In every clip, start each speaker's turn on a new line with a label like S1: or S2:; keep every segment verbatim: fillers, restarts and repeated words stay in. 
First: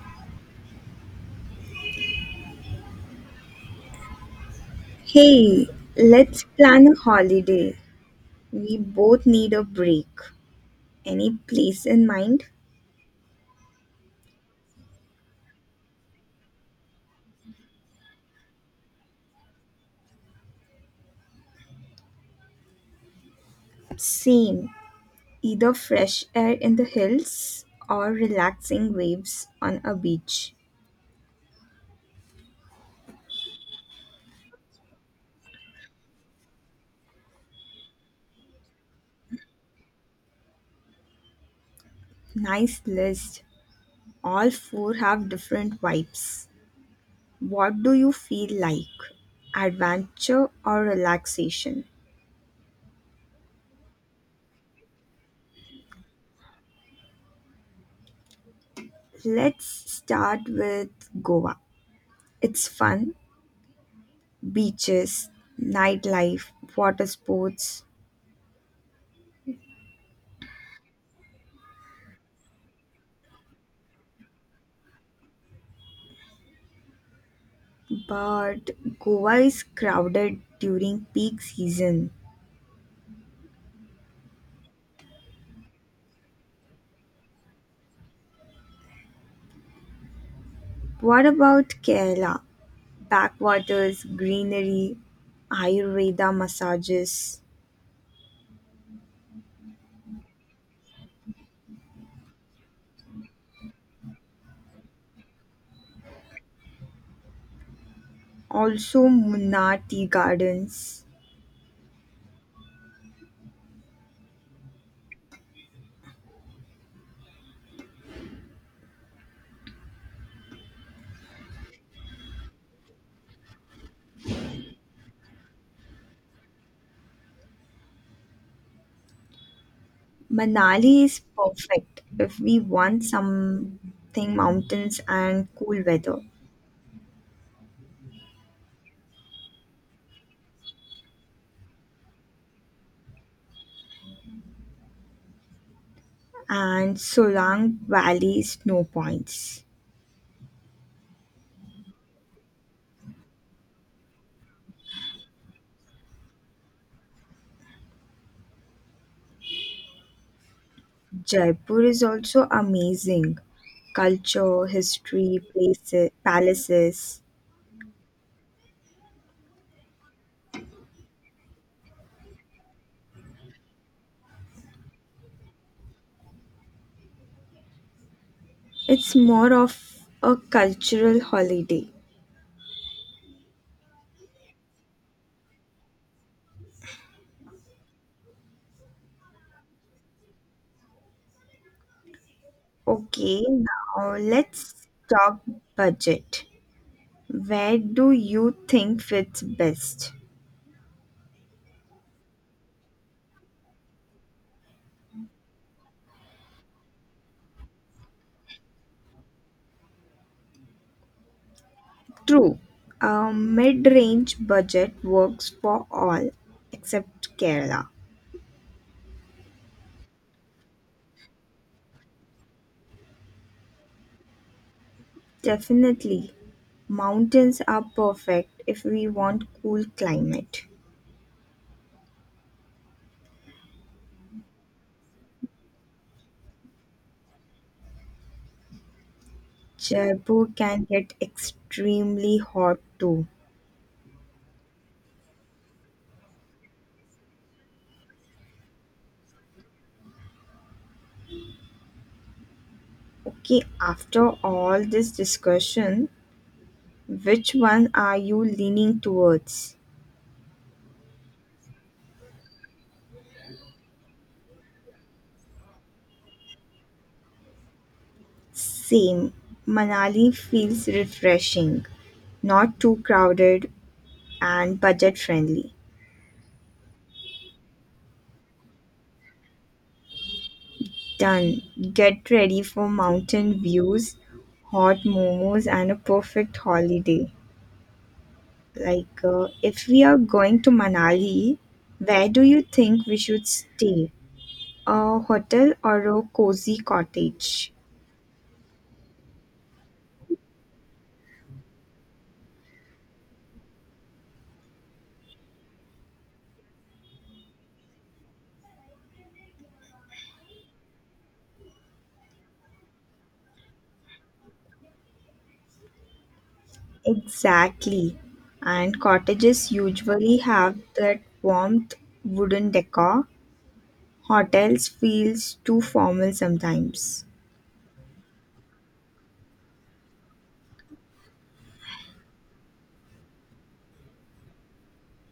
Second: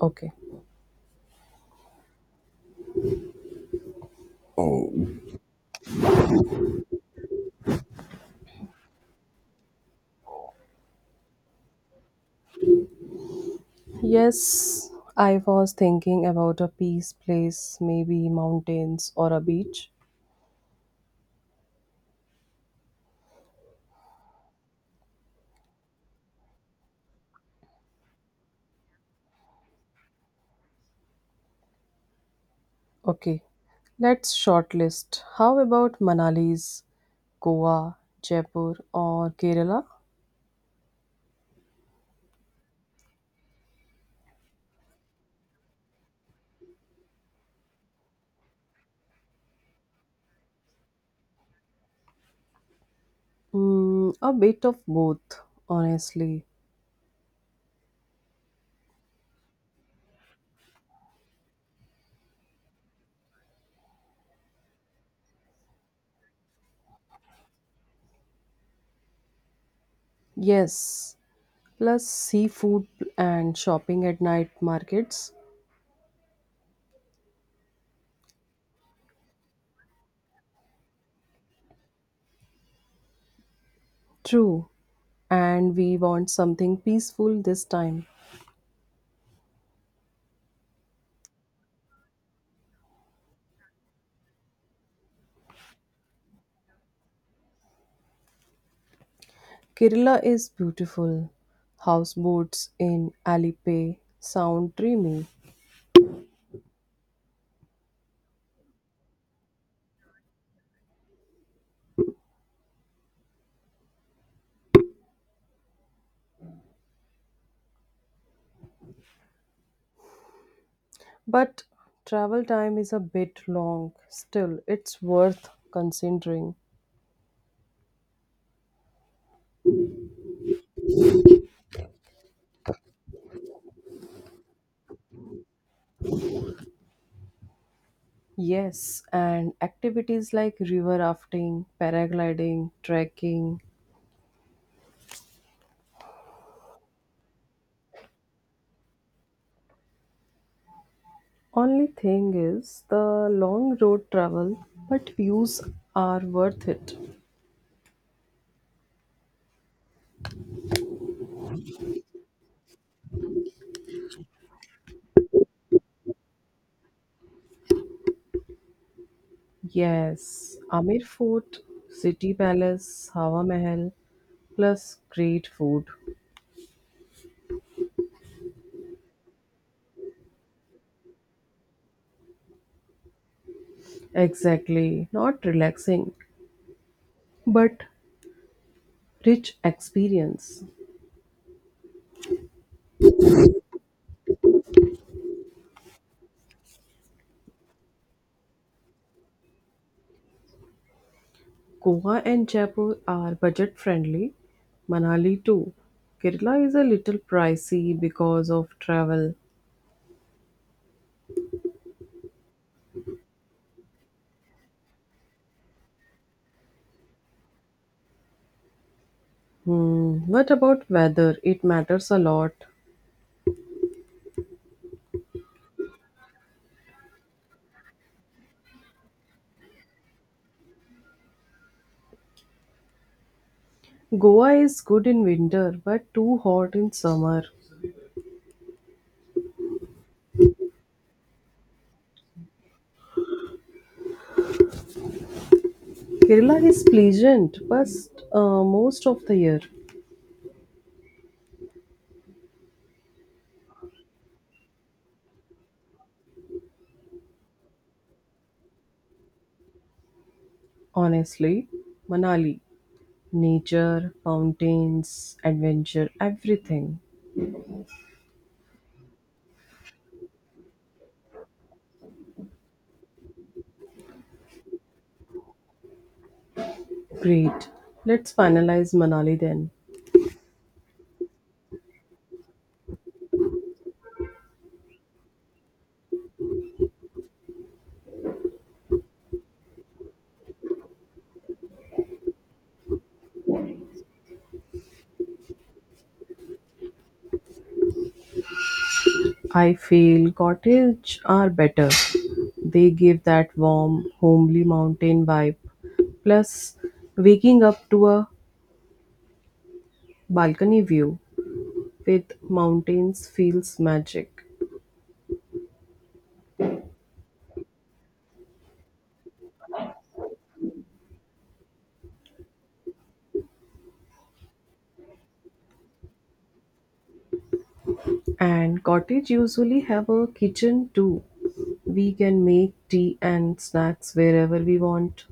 S1: Okay.
S2: Hey, let's plan a holiday. We both need a break. Any place in mind?
S1: Yes, I was thinking about a peace place, maybe mountains or a beach.
S2: Same. Either fresh air in the hills or relaxing waves on a beach.
S1: Okay, let's shortlist. How about Manali's, Goa, Jaipur, or Kerala?
S2: Nice list. All four have different vibes. What do you feel like? Adventure or relaxation?
S1: Mm, a bit of both, honestly.
S2: Let's start with Goa. It's fun, beaches, nightlife, water sports.
S1: Yes, plus seafood and shopping at night markets.
S2: But Goa is crowded during peak season.
S1: True, and we want something peaceful this time.
S2: What about Kerala? Backwaters, greenery, Ayurveda massages,
S1: Kerala is beautiful. Houseboats in Alipay sound dreamy,
S2: also Munnar tea gardens.
S1: but travel time is a bit long. Still, it's worth considering.
S2: Manali is perfect if we want something mountains and cool weather.
S1: Yes, and activities like river rafting, paragliding, trekking.
S2: And Solang Valley snow points.
S1: Only thing is the long road travel, but views are worth it.
S2: Jaipur is also amazing. Culture, history, places, palaces.
S1: Yes, Amir Fort, City Palace, Hawa Mahal, plus great food.
S2: It's more of a cultural holiday.
S1: Exactly, not relaxing, but rich experience.
S2: Okay, now let's talk budget. Where do you think fits best?
S1: Goa and Jaipur are budget friendly, Manali too. Kerala is a little pricey because of travel.
S2: True, a mid range budget works for all except Kerala.
S1: Hmm, what about weather? It matters a lot.
S2: Definitely, mountains are perfect if we want cool climate.
S1: Goa is good in winter but too hot in summer.
S2: Jaipur can get extremely hot too.
S1: Kerala is pleasant but uh, most of the year.
S2: Okay, after all this discussion, which one are you leaning towards?
S1: Honestly, Manali, nature, mountains, adventure, everything.
S2: Same. Manali feels refreshing, not too crowded, and budget friendly.
S1: Great. Let's finalize Manali then.
S2: Done. Get ready for mountain views, hot momos, and a perfect holiday. Like, uh, if we are going to Manali, where do you think we should stay? A hotel or a cozy cottage?
S1: I feel cottage are better. They give that warm, homely mountain vibe. Plus, waking up to a balcony view with mountains feels magic.
S2: Exactly. And cottages usually have that warmth wooden decor. Hotels feels too formal sometimes.
S1: And cottage usually have a kitchen too. We can make tea and snacks wherever we want.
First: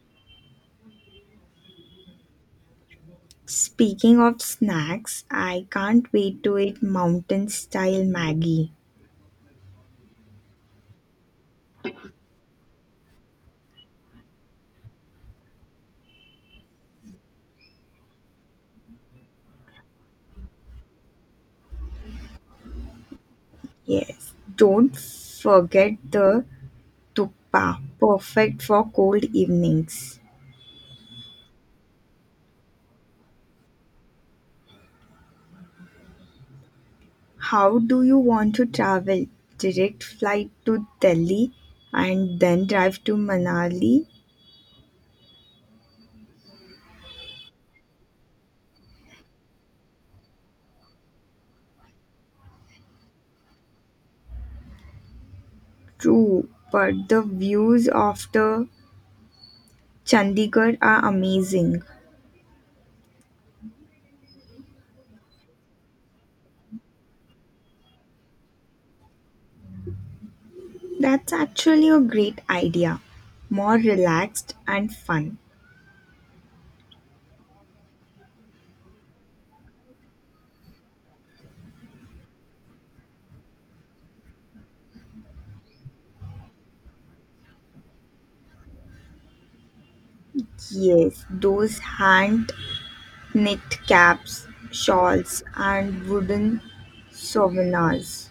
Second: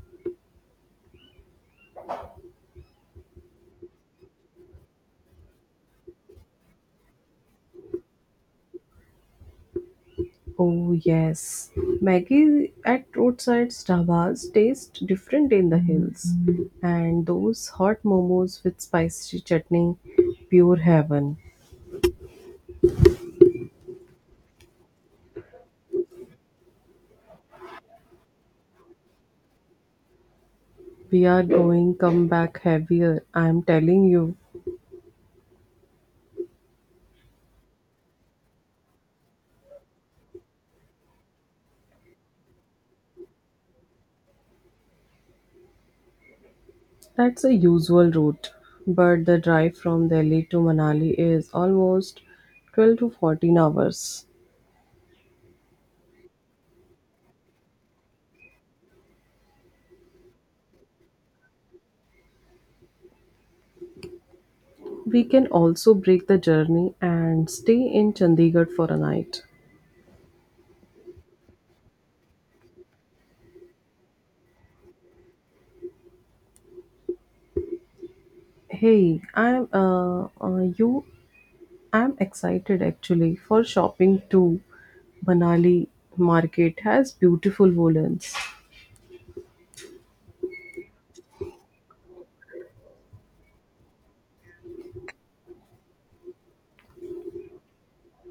S2: Speaking of snacks, I can't wait to eat mountain style Maggie.
S1: Oh yes, Maggie at roadside dhabas taste different in the hills, and those hot momos with spicy chutney, pure heaven.
S2: Yes. Don't forget the tukpa, perfect for cold evenings.
S1: We are going come back heavier. I'm telling you,
S2: How do you want to travel? Direct flight to Delhi and then drive to Manali.
S1: that's a usual route, but the drive from Delhi to Manali is almost twelve to fourteen hours.
S2: True, but the views after Chandigarh are amazing.
S1: We can also break the journey and stay in Chandigarh for a night.
S2: That's actually a great idea. More relaxed and fun.
S1: Hey, I'm uh, uh you I'm excited actually for shopping too. Banali market has beautiful woolens.
S2: Yes, those hand knit caps, shawls, and wooden souvenirs.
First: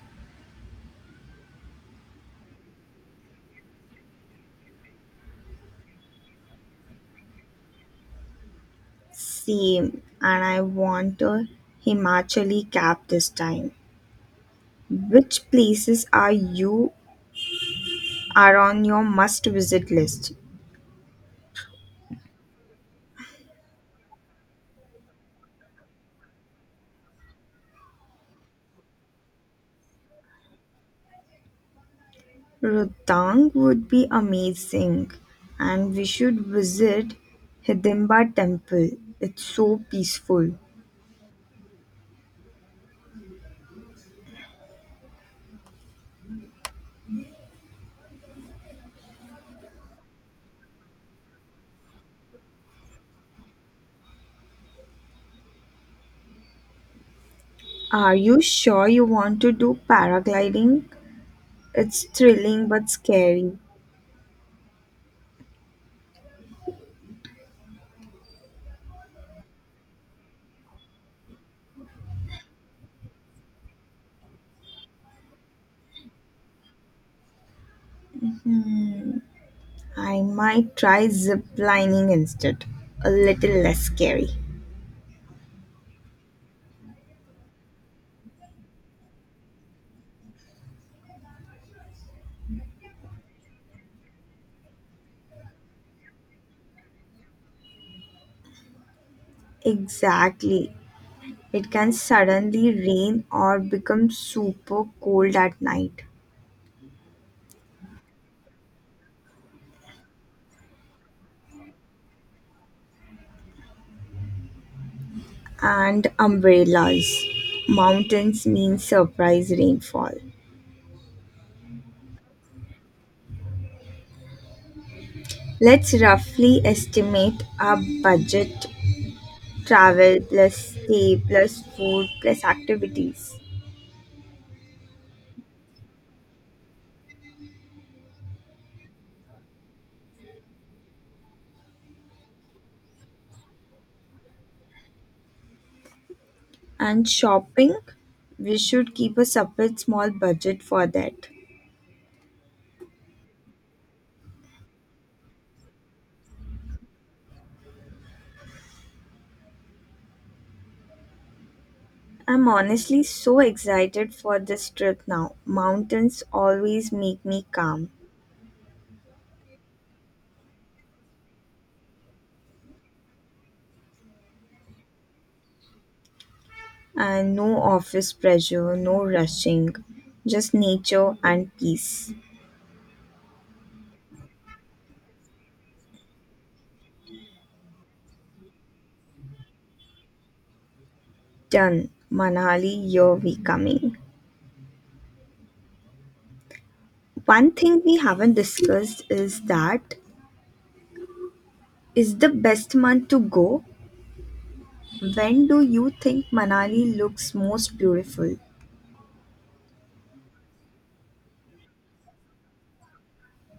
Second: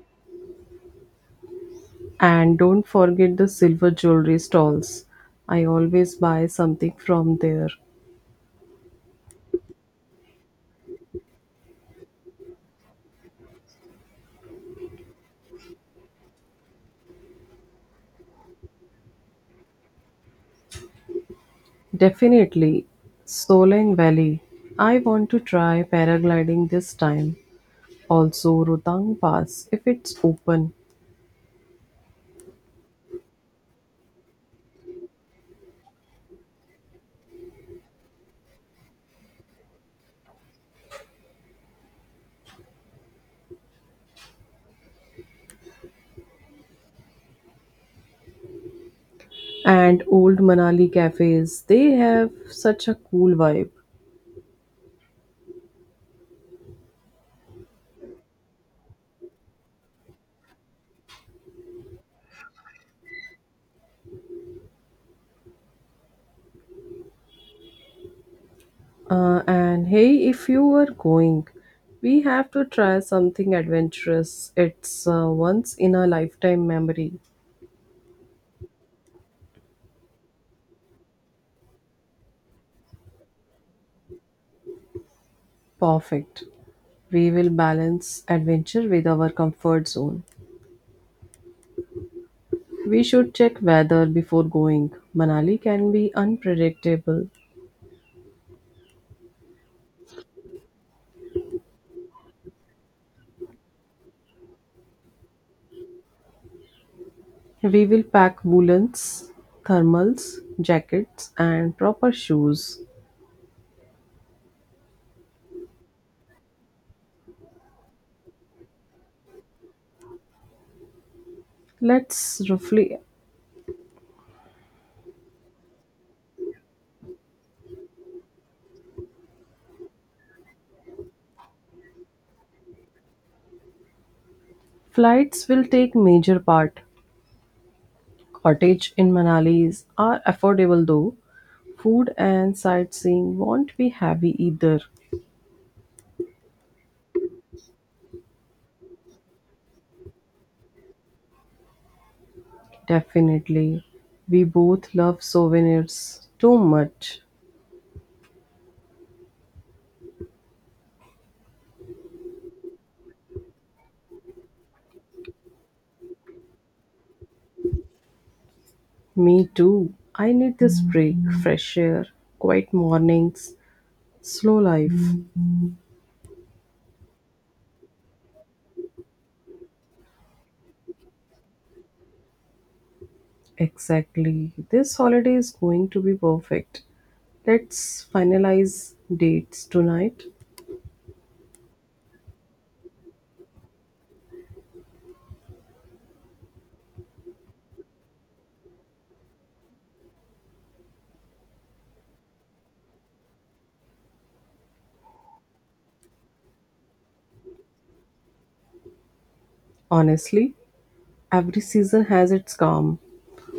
S1: And don't forget the silver jewelry stalls. I always buy something from there.
S2: Same, and I want a Himachali cap this time. Which places are you are on your must visit list?
S1: Definitely Solang Valley. I want to try paragliding this time. Also Rotang Pass if it's open.
S2: Rohtang would be amazing, and we should visit Hidimba temple. It's so peaceful.
S1: And old Manali cafes, they have such a cool vibe.
S2: Are you sure you want to do paragliding? It's thrilling but scary.
S1: Uh, and hey, if you were going, we have to try something adventurous. It's a once in a lifetime memory.
S2: I might try zip lining instead. A little less scary.
S1: Perfect. We will balance adventure with our comfort zone. We should check weather before going. Manali can be unpredictable.
S2: Exactly. It can suddenly rain or become super cold at night.
S1: We will pack woolens, thermals, jackets, and proper shoes.
S2: And umbrellas. Mountains mean surprise rainfall.
S1: Let's roughly.
S2: Let's roughly estimate our budget: travel plus stay plus food plus activities.
S1: Flights will take major part. Cottages in Manali are affordable though food and sightseeing won't be heavy either.
S2: And shopping, we should keep a separate small budget for that.
S1: Definitely. We both love souvenirs too much.
S2: I'm honestly so excited for this trip now. Mountains always make me calm.
S1: Me too. I need this break, fresh air, quiet mornings, slow life.
S2: And no office pressure, no rushing, just nature and peace.
S1: Exactly. This holiday is going to be perfect. Let's finalize dates tonight.
S2: Done. Manali, here we coming. One thing we haven't discussed is that is the best month to go? When do you think Manali looks most beautiful?
S1: Honestly, every season has its charm.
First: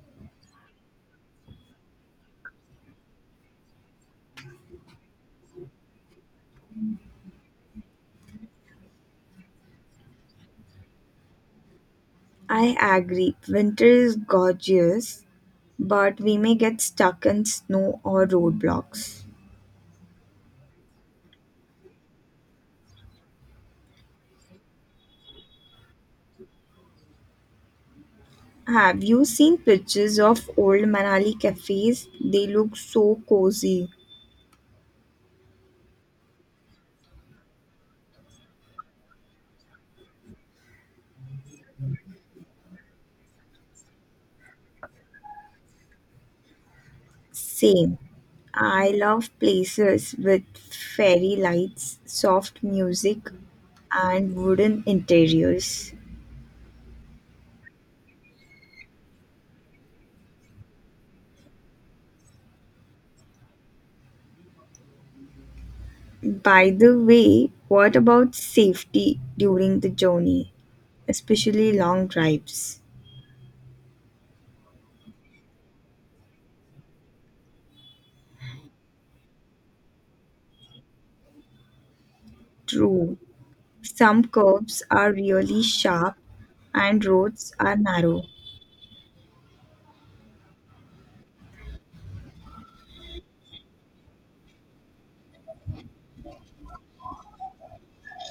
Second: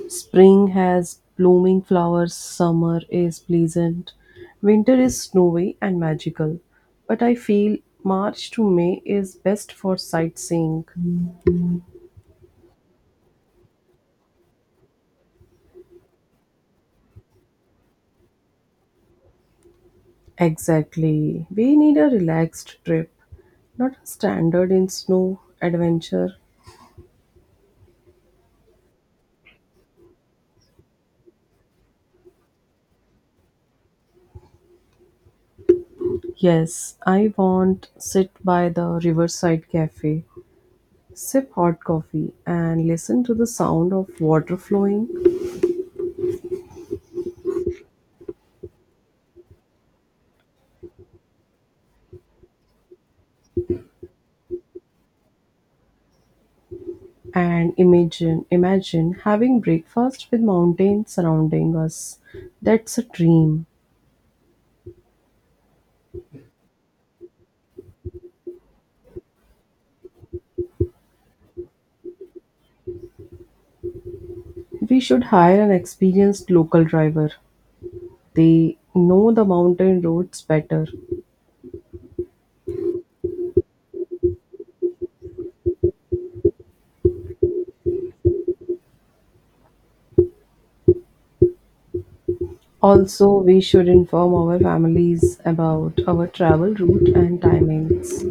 S1: Spring has blooming flowers, summer is pleasant, winter is snowy and magical. But I feel March to May is best for sightseeing.
S2: I agree, winter is gorgeous, but we may get stuck in snow or roadblocks.
S1: Exactly. We need a relaxed trip, not a standard in snow adventure.
S2: Have you seen pictures of old Manali cafes? They look so cozy.
S1: Yes, I want sit by the riverside cafe, sip hot coffee and listen to the sound of water flowing.
S2: Same. I love places with fairy lights, soft music, and wooden interiors.
S1: And imagine, imagine having breakfast with mountains surrounding us. That's a dream.
S2: By the way, what about safety during the journey, especially long drives?
S1: We should hire an experienced local driver. They know the mountain roads better.
S2: True, some curves are really sharp and roads are narrow.
S1: Also, we should inform our families about our travel route and timings.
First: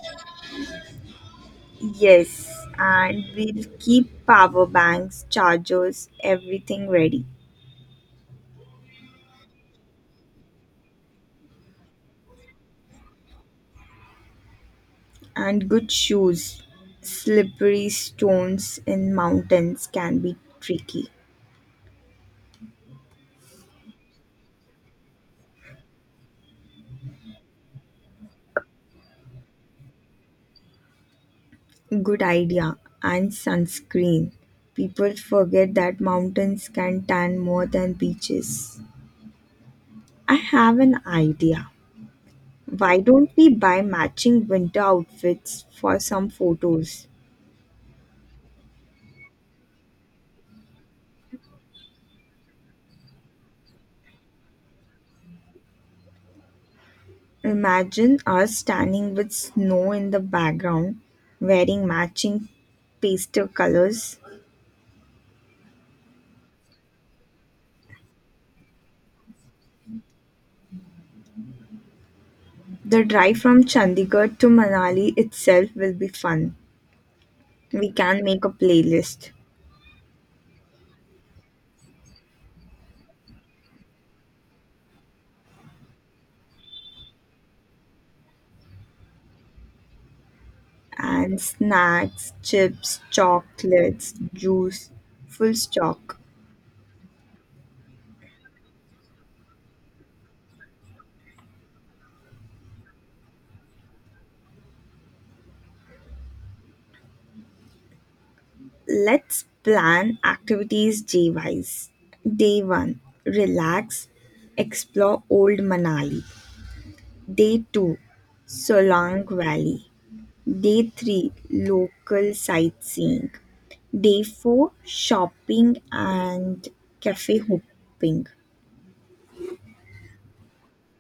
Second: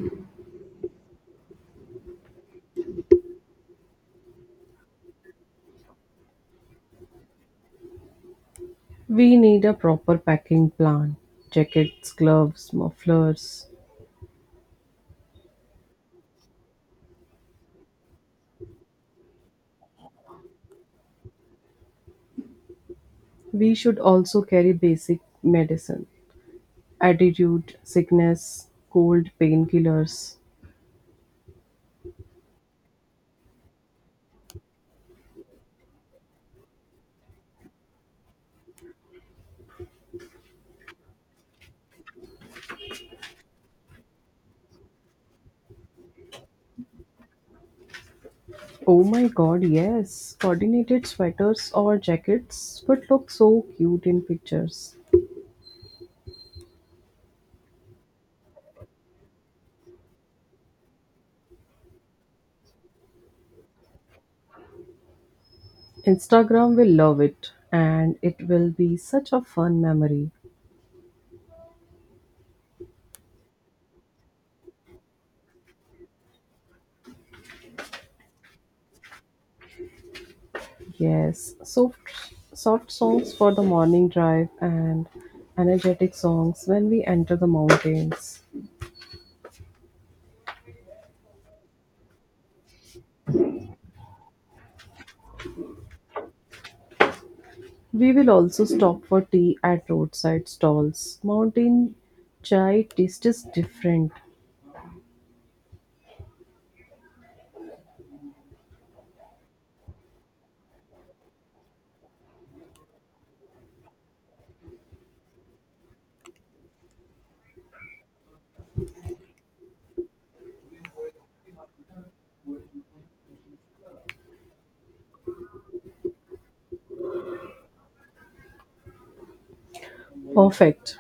S2: Yes, and we'll keep power banks, chargers, everything ready.
S1: We need a proper packing plan jackets, gloves, mufflers.
S2: And good shoes. Slippery stones in mountains can be tricky.
S1: We should also carry basic medicine, attitude, sickness, cold, painkillers.
S2: Good idea. And sunscreen. People forget that mountains can tan more than beaches. I have an idea. Why don't we buy matching winter outfits for some photos?
S1: Oh my god, yes. Coordinated sweaters or jackets would look so cute in pictures.
S2: Imagine us standing with snow in the background, wearing matching pastel colors.
S1: Instagram will love it and it will be such a fun memory.
S2: The drive from Chandigarh to Manali itself will be fun. We can make a playlist.
S1: Yes, soft soft songs for the morning drive and energetic songs when we enter the mountains.
S2: And snacks, chips, chocolates, juice, full stock.
S1: We will also stop for tea at roadside stalls. Mountain chai taste is different.
S2: Let's plan activities day wise. Day one, relax, explore Old Manali. Day two, Solang Valley. Day three, local sightseeing. Day four, shopping and cafe hopping.
S1: Perfect.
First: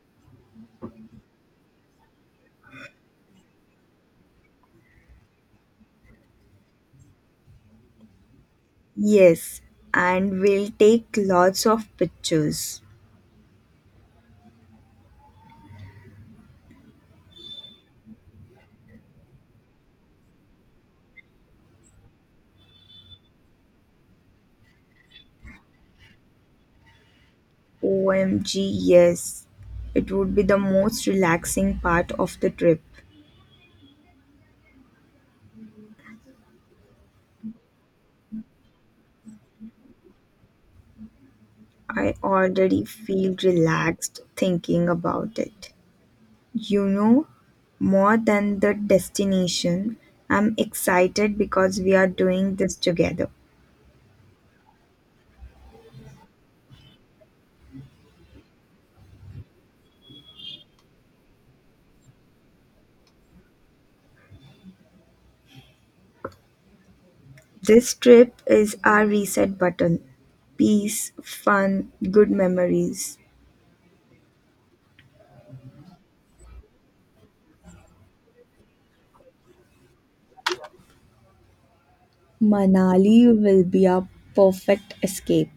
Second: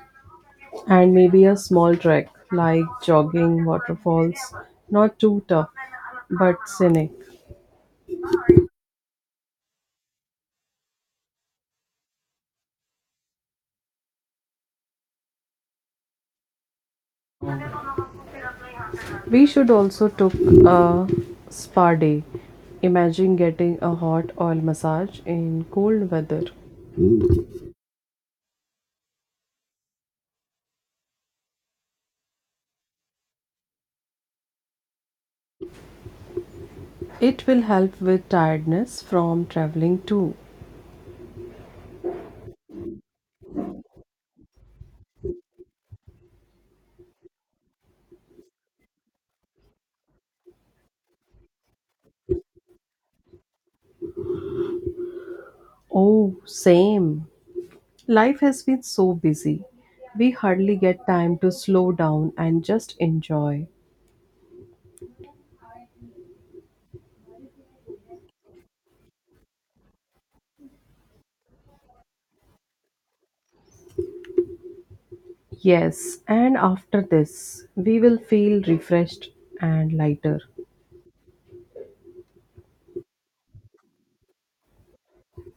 S1: And maybe a small trek, like jogging, waterfalls, not too tough, but scenic.
S2: Yes, and we'll take lots of pictures.
S1: We should also took a spa day. Imagine getting a hot oil massage in cold weather.
S2: O M G, yes. It would be the most relaxing part of the trip.
S1: It will help with tiredness from traveling too.
S2: I already feel relaxed thinking about it. You know, more than the destination, I'm excited because we are doing this together.
S1: Oh, same. Life has been so busy. We hardly get time to slow down and just enjoy.
S2: This trip is our reset button. Peace, fun, good memories.
S1: Yes, and after this, we will feel refreshed and lighter.
S2: Manali will be a perfect escape.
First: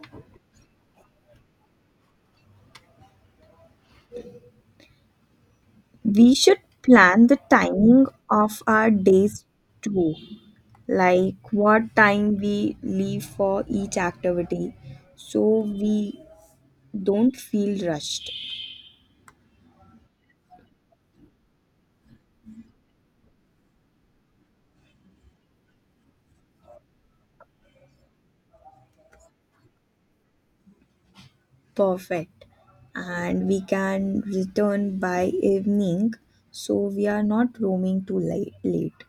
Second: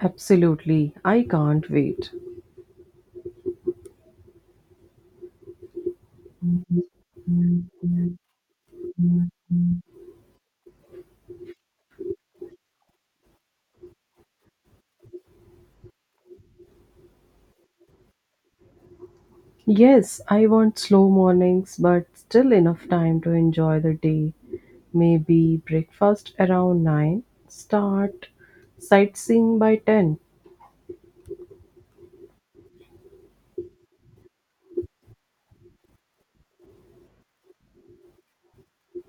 S1: Absolutely, I can't wait.
S2: We should plan the timing of our days too, like what time we leave for each activity so we don't feel rushed.
S1: Yes, I want slow mornings, but still enough time to enjoy the day. Maybe breakfast around nine, start sightseeing by ten.
S2: Perfect. And we can return by evening so we are not roaming too late. late.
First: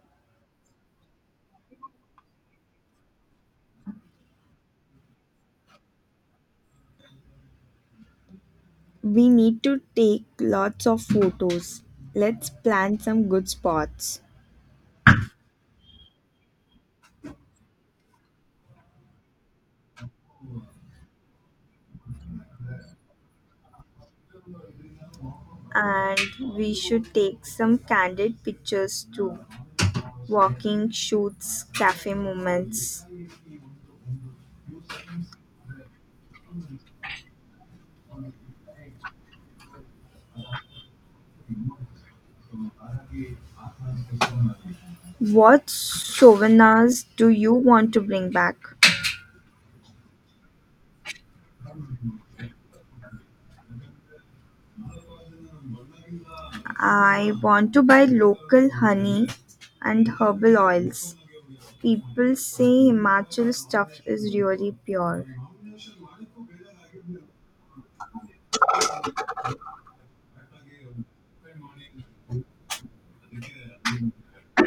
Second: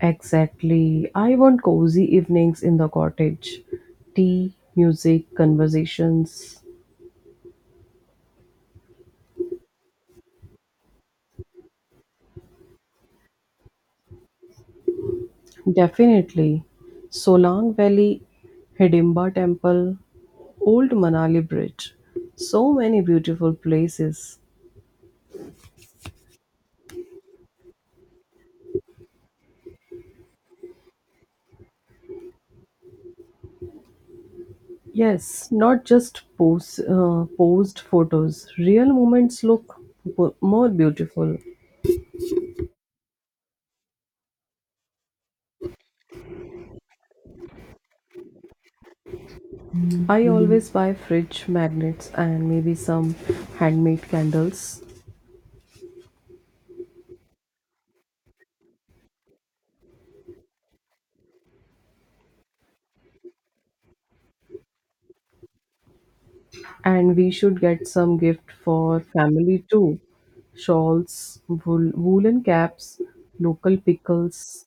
S1: Exactly, I want cozy evenings in the cottage. Tea, music, conversations.
S2: We need to take lots of photos. Let's plan some good spots.
S1: Definitely. Solang Valley, Hidimba Temple, Old Manali Bridge. So many beautiful places.
S2: And we should take some candid pictures too. Walking, shoots, cafe moments.
S1: Yes, not just pose, uh, posed photos. Real moments look bo- more beautiful.
S2: What souvenirs do you want to bring back?
S1: I always buy fridge magnets and maybe some handmade candles.
S2: I want to buy local honey and herbal oils. People say Himachal stuff is really pure.
S1: And we should get some gift for family too. Shawls, wool, woolen caps, local pickles.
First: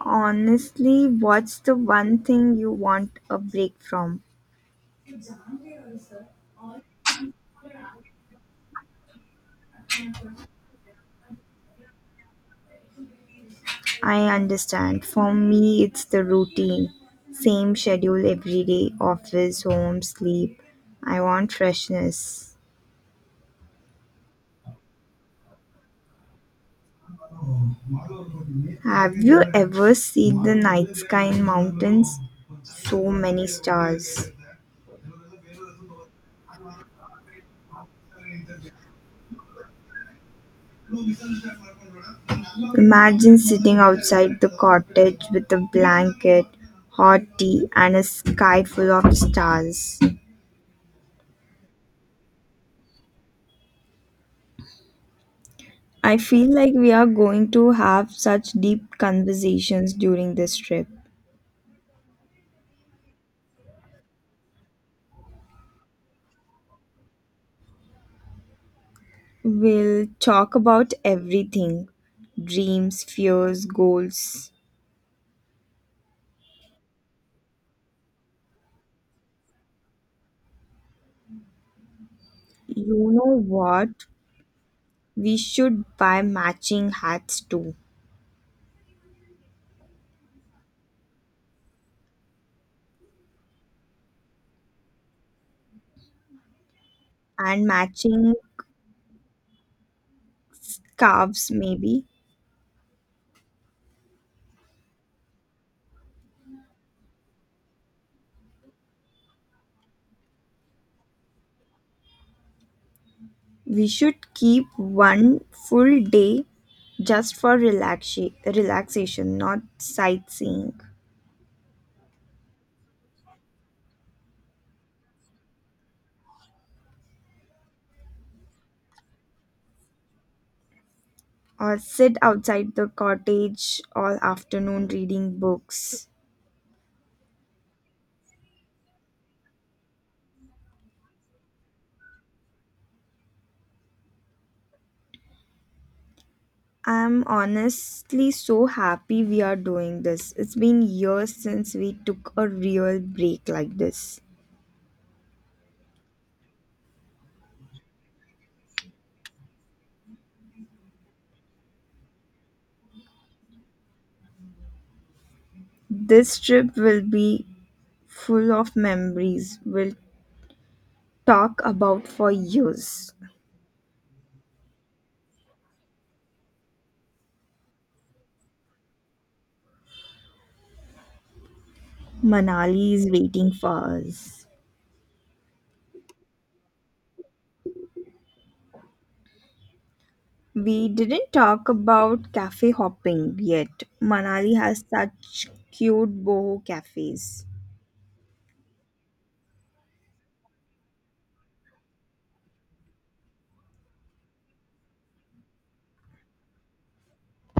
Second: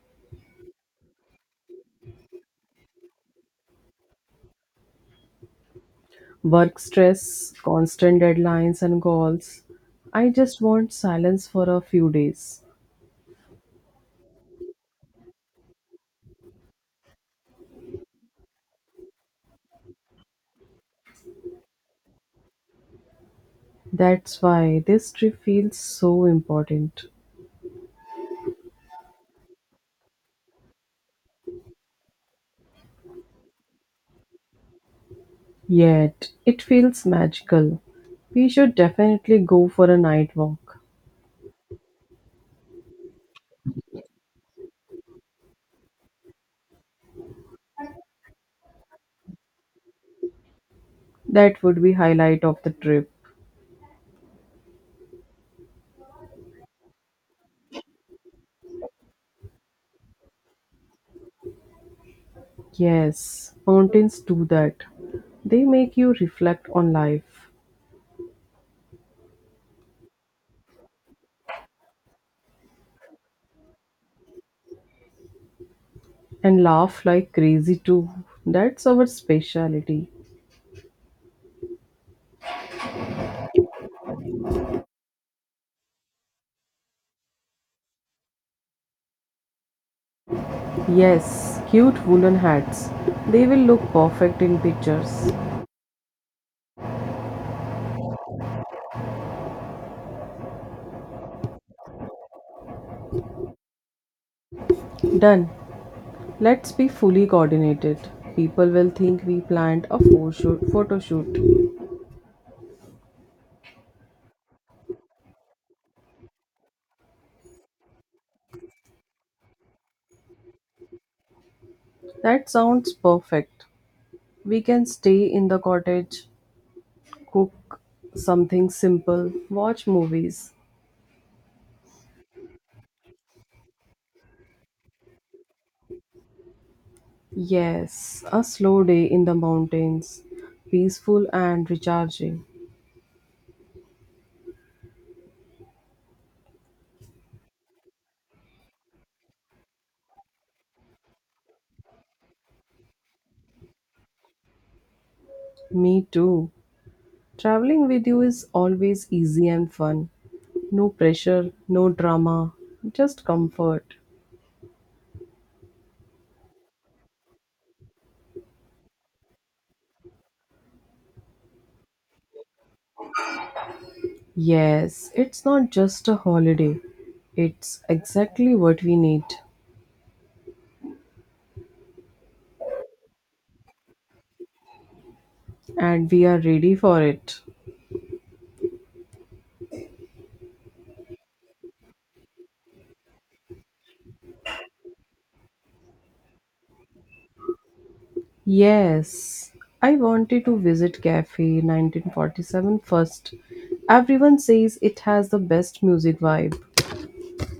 S2: Honestly, what's the one thing you want a break from?
S1: Work stress, constant deadlines, and goals. I just want silence for a few days.
S2: I understand. For me, it's the routine. Same schedule every day office, home, sleep. I want freshness.
S1: That's why this trip feels so important.
S2: Have you ever seen the night sky in mountains? So many stars.
S1: Yet, it feels magical. We should definitely go for a night walk.
S2: Imagine sitting outside the cottage with a blanket, hot tea, and a sky full of stars.
S1: That would be highlight of the trip.
S2: I feel like we are going to have such deep conversations during this trip.
S1: Yes, mountains do that. They make you reflect on life
S2: We'll talk about everything dreams, fears, goals.
S1: and laugh like crazy too. That's our speciality.
S2: You know what? We should buy matching hats too,
S1: Yes, cute woolen hats. They will look perfect in pictures.
S2: and matching calves, maybe.
S1: Done. Let's be fully coordinated. People will think we planned a pho- shoot- photo shoot.
S2: We should keep one full day just for relaxa- relaxation, not sightseeing.
S1: That sounds perfect. We can stay in the cottage, cook something simple, watch movies.
S2: Or sit outside the cottage all afternoon reading books.
S1: Yes, a slow day in the mountains, peaceful and recharging.
S2: I'm honestly so happy we are doing this. It's been years since we took a real break like this.
S1: Me too. Traveling with you is always easy and fun. No pressure, no drama, just comfort.
S2: This trip will be full of memories we'll talk about for years.
S1: Yes, it's not just a holiday. It's exactly what we need,
S2: Manali is waiting for us.
S1: and we are ready for it.
S2: We didn't talk about cafe hopping yet. Manali has such cute boho cafes.
S1: Yes, I wanted to visit Cafe nineteen forty-seven first. Everyone says it has the best music vibe.